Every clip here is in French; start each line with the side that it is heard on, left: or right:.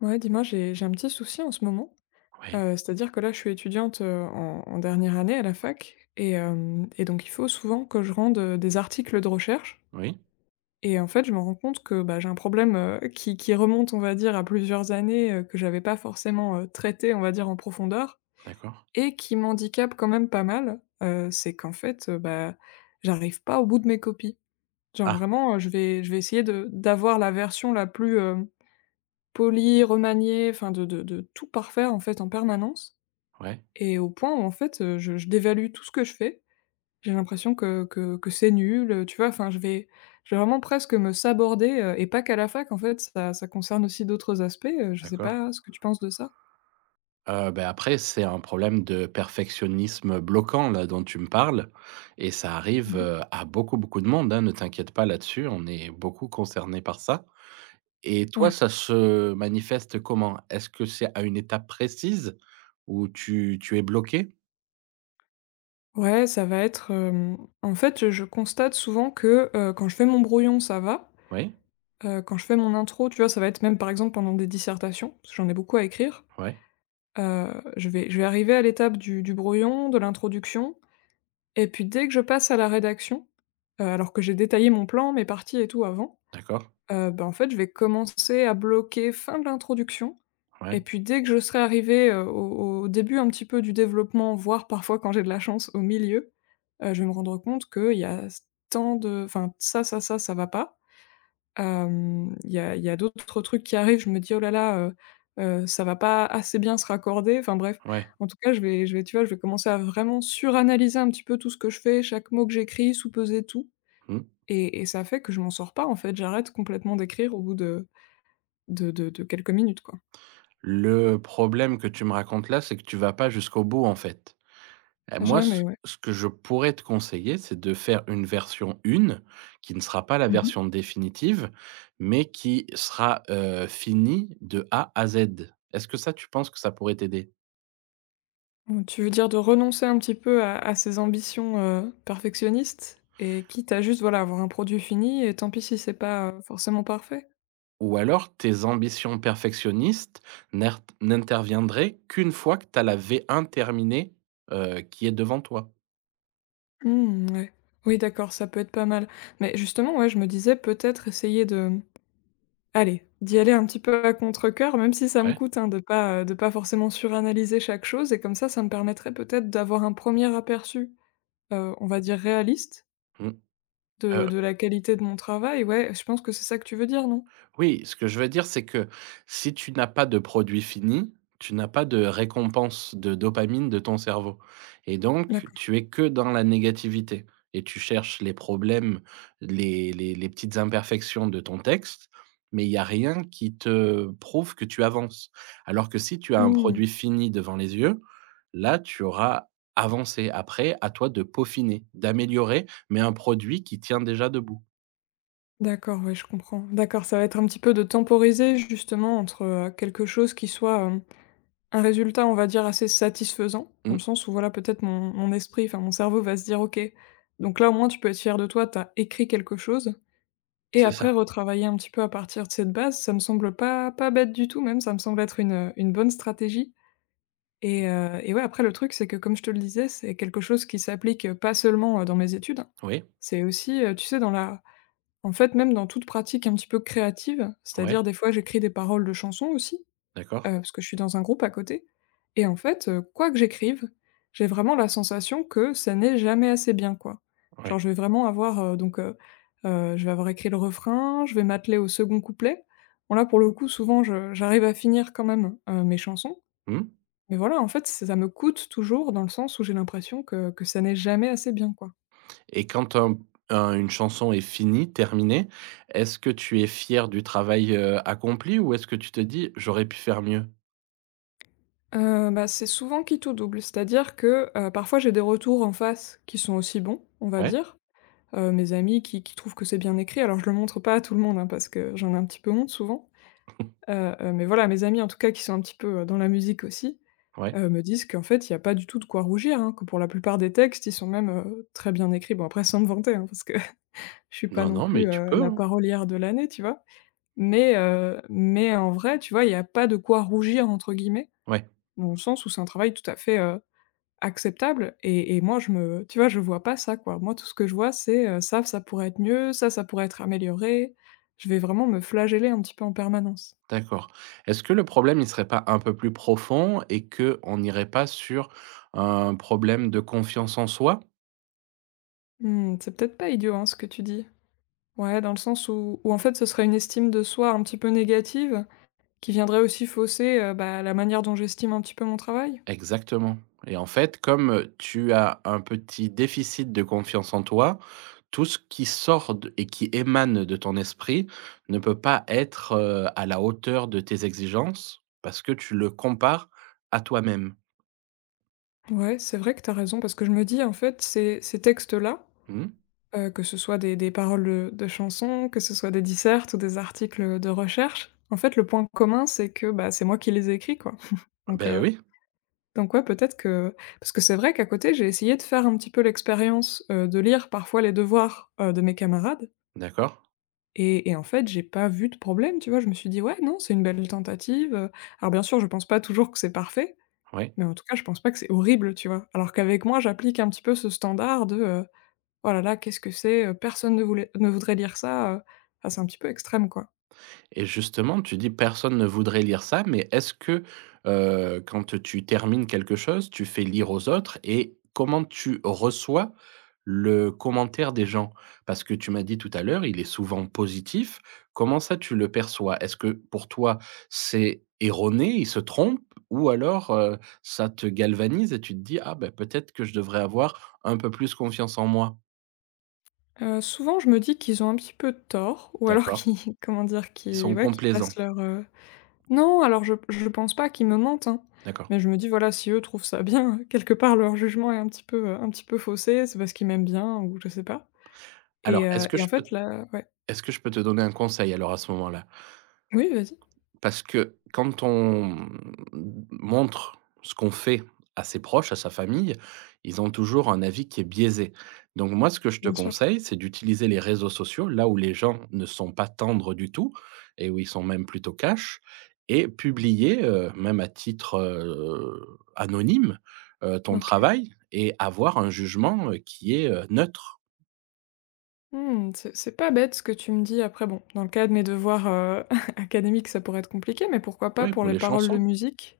left: Ouais, dis-moi, j'ai un petit souci en ce moment.
right: Oui,
left: C'est-à-dire que là, je suis étudiante, en dernière année à la fac et donc il faut souvent que je rende, des articles de recherche
right: oui,
left: et en fait, je me rends compte que, bah, j'ai un problème, qui remonte, on va dire, à plusieurs années, que j'avais pas forcément, traité, on va dire, en profondeur
right: d'accord.
left: et qui m'handicape quand même pas mal. C'est qu'en fait, bah, j'arrive pas au bout de mes copies. Genre
right: Ah,
left: vraiment, je vais essayer de d'avoir la version la plus, Poli, remanié, enfin de tout parfaire, en fait, en permanence
right: ouais,
left: et au point où, en fait, je dévalue tout ce que je fais. J'ai l'impression que c'est nul, tu vois? Enfin, je vais vraiment presque me saborder, et pas qu'à la fac, en fait, ça concerne aussi d'autres aspects, je sais
right: d'accord.
left: pas ce que tu penses de ça?
right: Après, c'est un problème de perfectionnisme bloquant, là, dont tu me parles et ça arrive,
left: Mmh.
right: à beaucoup, beaucoup de monde, hein, ne t'inquiète pas là-dessus, on est beaucoup concernés par ça. Et toi,
left: Ouais.
right: ça se manifeste comment? Est-ce que c'est à une étape précise où tu es bloqué?
left: Ouais, ça va être, en fait, je constate souvent que, quand je fais mon brouillon, ça va,
right: Oui,
left: quand je fais mon intro, tu vois? Ça va être même, par exemple, pendant des dissertations, parce que j'en ai beaucoup à écrire.
right: ouais,
left: Heu, je vais arriver à l'étape du brouillon, de l'introduction et puis dès que je passe à la rédaction, alors que j'ai détaillé mon plan, mes parties et tout avant,
right: d'accord,
left: bah, en fait, je vais commencer à bloquer fin de l'introduction et
right: ouais,
left: puis dès que je serai arrivé au début un petit peu du développement, voire parfois quand j'ai de la chance au milieu, je vais me rendre compte qu'il y a tant de enfin, ça va pas. Il y a d'autres trucs qui arrivent, je me dis: «Oh là là, ça va pas assez bien se raccorder». Enfin bref,
right: ouais,
left: en tout cas, je vais, tu vois, je vais commencer à vraiment suranalyser un petit peu tout ce que je fais, chaque mot que j'écris, sous-peser tout
right: mmh.
left: et ça fait que je m'en sors pas, en fait. J'arrête complètement d'écrire au bout de quelques minutes, quoi.
right: Le problème que tu me racontes là, c'est que tu vas pas jusqu'au bout, en fait. Moi, ce
left: Jamais, ouais.
right: ce que je pourrais te conseiller, c'est de faire une version 1 qui ne sera pas la
left: Mmh mh.
right: version définitive, mais qui sera, finie de A à Z. Est-ce que ça, tu penses que ça pourrait t'aider?
left: Tu veux dire de renoncer un petit peu à ses ambitions, perfectionnistes et quitte à juste, voilà, avoir un produit fini et tant pis si c'est pas, forcément parfait?
right: Ou alors tes ambitions perfectionnistes n'interviendraient qu'une fois que tu as la V1 terminée, qui est devant toi.
left: Mmh, ouais. Oui, d'accord, ça peut être pas mal. Mais justement, ouais, je me disais peut-être essayer de allez, d'y aller un petit peu à contre-cœur, même si ça me
right: Ouais.
left: coûte, hein, de pas forcément suranalyser chaque chose et comme ça me permettrait peut-être d'avoir un premier aperçu, on va dire réaliste
right: Mmh.
left: de
right: Heu
left: de la qualité de mon travail. Ouais, je pense que c'est ça que tu veux dire, non?
right: Oui, ce que je veux dire, c'est que si tu n'as pas de produit fini, tu n'as pas de récompense de dopamine de ton cerveau et donc
left: D'accord.
right: tu es que dans la négativité et tu cherches les problèmes, les petites imperfections de ton texte, mais il y a rien qui te prouve que tu avances. Alors que si tu as un
left: Mmh,
right: produit fini devant les yeux, là, tu auras avancé. Après, à toi de peaufiner, d'améliorer, mais un produit qui tient déjà debout.
left: d'accord, ouais, je comprends. D'accord, ça va être un petit peu de temporiser justement entre, quelque chose qui soit, un résultat, on va dire, assez satisfaisant, dans le
right: Mmh,
left: sens où voilà, peut-être mon esprit, enfin mon cerveau va se dire: «OK, donc là, au moins, tu peux être fier de toi, t'as écrit quelque chose» et
right: c'est
left: après
right: ça.
left: retravailler un petit peu à partir de cette base, ça me semble pas bête du tout même, ça me semble être une bonne stratégie et ouais, après le truc, c'est que comme je te le disais, c'est quelque chose qui s'applique, pas seulement, dans mes études, hein.
right: Oui,
left: C'est aussi, tu sais, dans la en fait, même dans toute pratique un petit peu créative,
right: oui.
left: c'est-à-dire des fois, j'écris des paroles de chansons aussi.
right: D'accord,
left: Parce que je suis dans un groupe à côté et en fait, quoi que j'écrive, j'ai vraiment la sensation que ça n'est jamais assez bien, quoi.
right: ouais.
left: Genre, je vais vraiment avoir, je vais avoir écrit le refrain, je vais m'atteler au second couplet. Bon là, pour le coup, souvent je j'arrive à finir quand même, mes chansons,
right: Mmh.
left: mais voilà, en fait, ça me coûte toujours dans le sens où j'ai l'impression que ça n'est jamais assez bien, quoi.
right: Et quand un une chanson est finie, terminée, est-ce que tu es fier du travail, accompli ou est-ce que tu te dis: «J'aurais pu faire mieux»?
left: Bah, c'est souvent quitte ou double, c'est-à-dire que, parfois j'ai des retours en face qui sont aussi bons, on va
right: Ouais,
left: dire, mes amis qui trouvent que c'est bien écrit. Alors je le montre pas à tout le monde, hein, parce que j'en ai un petit peu honte souvent, mais voilà, mes amis en tout cas qui sont un petit peu, dans la musique aussi,
right: ouais.
left: me disent qu'en fait il y a pas du tout de quoi rougir, hein, que pour la plupart des textes, ils sont même, très bien écrits. Bon après sans me vanter, hein, parce que je suis pas
right: Non,
left: non
right: non, mais
left: plus,
right: tu peux,
left: la
right: hein.
left: parolière de l'année, tu vois? Mais en vrai, tu vois, il y a pas de quoi «rougir» entre guillemets,
right: Ouais,
left: dans le sens où c'est un travail tout à fait, acceptable et moi je me tu vois, je vois pas ça, quoi. Moi, tout ce que je vois, c'est, ça pourrait être mieux, ça pourrait être amélioré. Je vais vraiment me flageller un petit peu en permanence.
right: d'accord. Est-ce que le problème, il serait pas un peu plus profond et que on n'irait pas sur un problème de confiance en soi?
left: Mmh, c'est peut-être pas idiot, hein, ce que tu dis. Ouais, dans le sens où en fait, ce serait une estime de soi un petit peu négative, qui viendrait aussi fausser, bah, la manière dont j'estime un petit peu mon travail?
right: Exactement et en fait, comme, tu as un petit déficit de confiance en toi, tout ce qui sort de et qui émane de ton esprit ne peut pas être, à la hauteur de tes exigences parce que tu le compares à toi-même.
left: Ouais, c'est vrai que t'as raison parce que je me dis, en fait, ces textes-là,
right: Mmh.
left: Que ce soit des paroles, de chansons, que ce soit des dissertes ou des articles, de recherche. En fait, le point commun, c'est que, bah, c'est moi qui les ai écrits, quoi. Donc,
right: Beh,
left: heu,
right: oui,
left: donc ouais, peut-être que parce que c'est vrai qu'à côté, j'ai essayé de faire un petit peu l'expérience, de lire parfois les devoirs, de mes camarades
right: d'accord,
left: et en fait, j'ai pas vu de problème, tu vois? Je me suis dit: «Ouais, non, c'est une belle tentative», alors bien sûr, je pense pas toujours que c'est parfait,
right: oui.
left: mais en tout cas, je pense pas que c'est horrible, tu vois? Alors qu'avec moi, j'applique un petit peu ce standard de, oh là là, qu'est-ce que c'est? Personne ne voulait ne voudrait lire ça, enfin, c'est un petit peu extrême, quoi.
right: Et justement, tu dis: «Personne ne voudrait lire ça», mais est-ce que, quand tu termines quelque chose, tu fais lire aux autres et comment tu reçois le commentaire des gens? Parce que tu m'as dit tout à l'heure, il est souvent positif. Comment ça, tu le perçois? Est-ce que pour toi, c'est erroné, il se trompe ou alors, ça te galvanise et tu te dis: «Ah ben peut-être que je devrais avoir un peu plus confiance en moi».
left: Souvent, je me dis qu'ils ont un petit peu tort ou alors
right: D'accord.
left: qu'ils comment dire?
right: Ils
left: Qu'ils
right: sont
left: ouais, qu'ils
right: complaisants.
left: placent leur, non, alors je pense pas qu'ils me mentent, hein,
right: D'accord.
left: mais je me dis, voilà, si eux trouvent ça bien, quelque part, leur jugement est un petit peu faussé, c'est parce qu'ils m'aiment bien ou je sais pas
right: Alors, est-ce que
left: et en
right: je
left: fait,
right: peux
left: là ouais.
right: Est-ce que je peux te donner un conseil alors à ce moment-là?
left: Oui, vas-y,
right: Parce que quand on montre ce qu'on fait à ses proches, à sa famille, ils ont toujours un avis qui est biaisé. Donc moi, ce que je te
left: bien sûr.
right: conseille, c'est d'utiliser les réseaux sociaux, là où les gens ne sont pas tendres du tout et où ils sont même plutôt cash et publier, même à titre, anonyme, ton
left: OK.
right: travail et avoir un jugement, qui est, neutre.
left: Mmh, c'est pas bête ce que tu me dis. Après bon, dans le cas de mes devoirs, académiques, ça pourrait être compliqué, mais pourquoi pas
right: Ouais,
left: pour
right: pour
left: les
right: les
left: paroles de
right: chansons.
left: musique?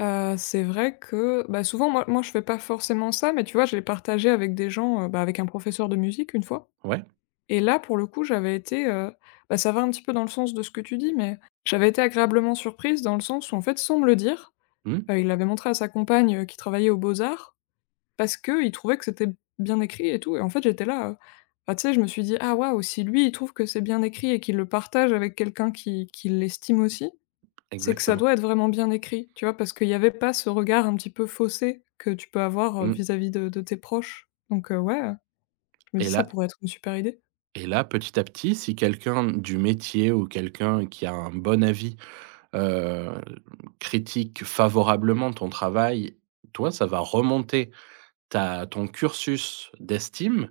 left: C'est vrai que, bah, souvent moi je fais pas forcément ça, mais tu vois, je l'ai partagé avec des gens, bah, avec un professeur de musique une fois
right: Ouais,
left: et là pour le coup j'avais été, bah, ça va un petit peu dans le sens de ce que tu dis, mais j'avais été agréablement surprise dans le sens où en fait sans me le dire,
right: mmh,
left: il l'avait montré à sa compagne, qui travaillait aux beaux-arts parce qu'il trouvait que c'était bien écrit et tout et en fait j'étais là, bah, tu sais je me suis dit: «Ah waouh, si lui il trouve que c'est bien écrit et qu'il le partage avec quelqu'un qui l'estime aussi, c'est que ça
right: exactement.
left: doit être vraiment bien écrit, tu vois? Parce qu'il y avait pas ce regard un petit peu faussé que tu peux avoir,
right: Mmh
left: vis-à-vis de tes proches. Donc, je me
right: et
left: dis ça
right: là
left: pourrait être une super idée.
right: Et là, petit à petit, si quelqu'un du métier ou quelqu'un qui a un bon avis, heu, critique favorablement ton travail, toi, ça va remonter ta ton cursus d'estime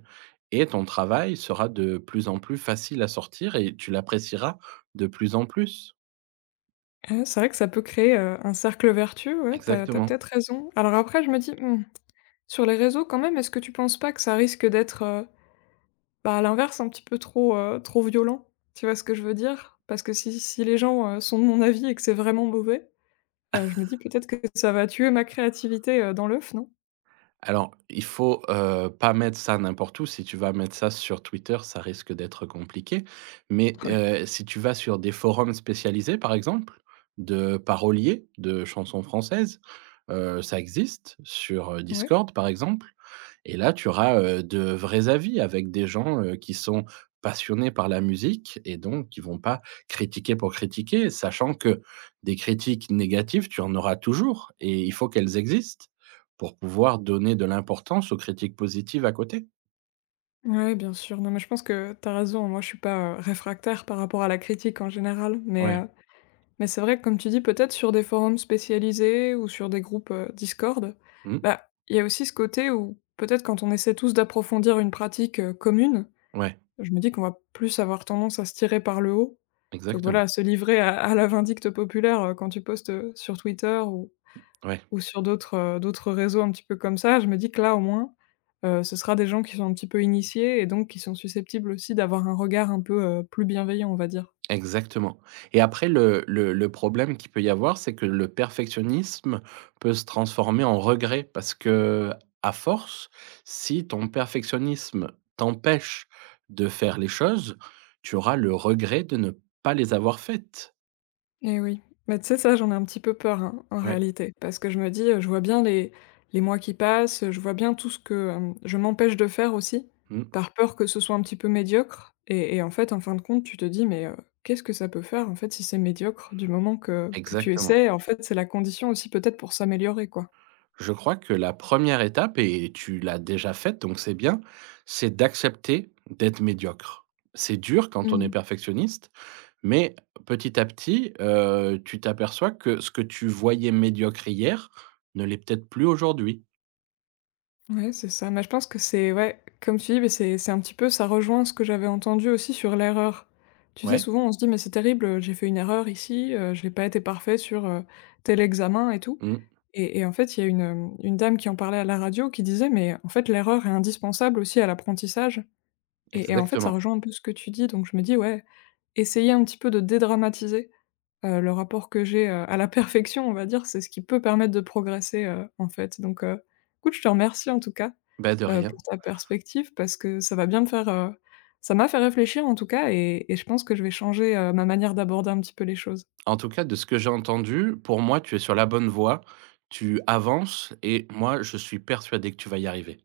right: et ton travail sera de plus en plus facile à sortir et tu l'apprécieras de plus en plus.
left: Ouais, c'est vrai que ça peut créer, un cercle vertueux, ouais, tu as
right: Exactement.
left: peut-être raison. Alors après je me dis: «Mmh, sur les réseaux quand même, est-ce que tu penses pas que ça risque d'être, bah, à l'inverse un petit peu trop, trop violent?» Tu vois ce que je veux dire? Parce que si les gens, sont de mon avis et que c'est vraiment mauvais, je me dis peut-être que ça va tuer ma créativité, dans l'œuf, non?
right: Alors, il faut, pas mettre ça n'importe où. Si tu vas mettre ça sur Twitter, ça risque d'être compliqué. Mais,
left: Ouais.
right: si tu vas sur des forums spécialisés, par exemple, de paroliers de chansons françaises, ça existe sur,
left: Ouais.
right: Discord, par exemple. Et là, tu auras, de vrais avis avec des gens, qui sont passionnés par la musique et donc qui vont pas critiquer pour critiquer, sachant que des critiques négatives, tu en auras toujours et il faut qu'elles existent. Pour pouvoir donner de l'importance aux critiques positives à côté.
left: Ouais, bien sûr. Non, mais je pense que tu as raison. Moi, je suis pas, réfractaire par rapport à la critique en général,
right: Ouais.
left: mais c'est vrai que comme tu dis, peut-être sur des forums spécialisés ou sur des groupes, Discord,
right: Mmh,
left: bah, il y a aussi ce côté où peut-être quand on essaie tous d'approfondir une pratique, commune,
right: ouais,
left: je me dis qu'on va plus avoir tendance à se tirer par le haut. Plutôt que voilà,
right: exactement.
left: à se livrer à la vindicte populaire, quand tu postes, sur Twitter
right: Ouais,
left: ou sur d'autres, d'autres réseaux un petit peu comme ça, je me dis que là au moins, ce sera des gens qui sont un petit peu initiés et donc qui sont susceptibles aussi d'avoir un regard un peu, plus bienveillant, on va dire.
right: exactement et après le problème qu'il peut y avoir, c'est que le perfectionnisme peut se transformer en regret parce que à force, si ton perfectionnisme t'empêche de faire les choses, tu auras le regret de ne pas les avoir faites.
left: Eh oui. Mais tu sais, ça, j'en ai un petit peu peur, hein, en
right: Ouais,
left: réalité. Parce que je me dis, je vois bien les mois qui passent, je vois bien tout ce que, je m'empêche de faire aussi,
right: mmh,
left: par peur que ce soit un petit peu médiocre et en fait, en fin de compte, tu te dis: «Mais, qu'est-ce que ça peut faire, en fait, si c'est médiocre?» Du moment que tu
right: exactement.
left: essaies, en fait, c'est la condition aussi peut-être pour s'améliorer, quoi.
right: Je crois que la première étape, et tu l'as déjà faite, donc c'est bien, c'est d'accepter d'être médiocre. C'est dur quand on est
left: Mmh.
right: perfectionniste, mais petit à petit, tu t'aperçois que ce que tu voyais médiocre hier ne l'est peut-être plus aujourd'hui.
left: Ouais, c'est ça. Mais je pense que c'est ouais, comme tu dis, mais c'est un petit peu ça rejoint ce que j'avais entendu aussi sur l'erreur. Tu sais,
right: Ouais,
left: souvent, on se dit: «Mais c'est terrible, j'ai fait une erreur ici, j'ai pas été parfait sur, tel examen et tout»
right: mmh,
left: et en fait, il y a une, une dame qui en parlait à la radio qui disait: «Mais en fait, l'erreur est indispensable aussi à l'apprentissage» et en fait, ça
right: exactement.
left: rejoint un peu ce que tu dis donc je me dis: «Ouais, essayer un petit peu de dédramatiser». Le rapport que j'ai, à la perfection, on va dire, c'est ce qui peut permettre de progresser, en fait. Donc, écoute, je te remercie en tout cas,
right: Bah, de
left: pour
right: rien.
left: ta perspective parce que ça va bien me faire, ça m'a fait réfléchir en tout cas et je pense que je vais changer, ma manière d'aborder un petit peu les choses.
right: En tout cas, de ce que j'ai entendu, pour moi, tu es sur la bonne voie, tu avances et moi, je suis persuadé que tu vas y arriver.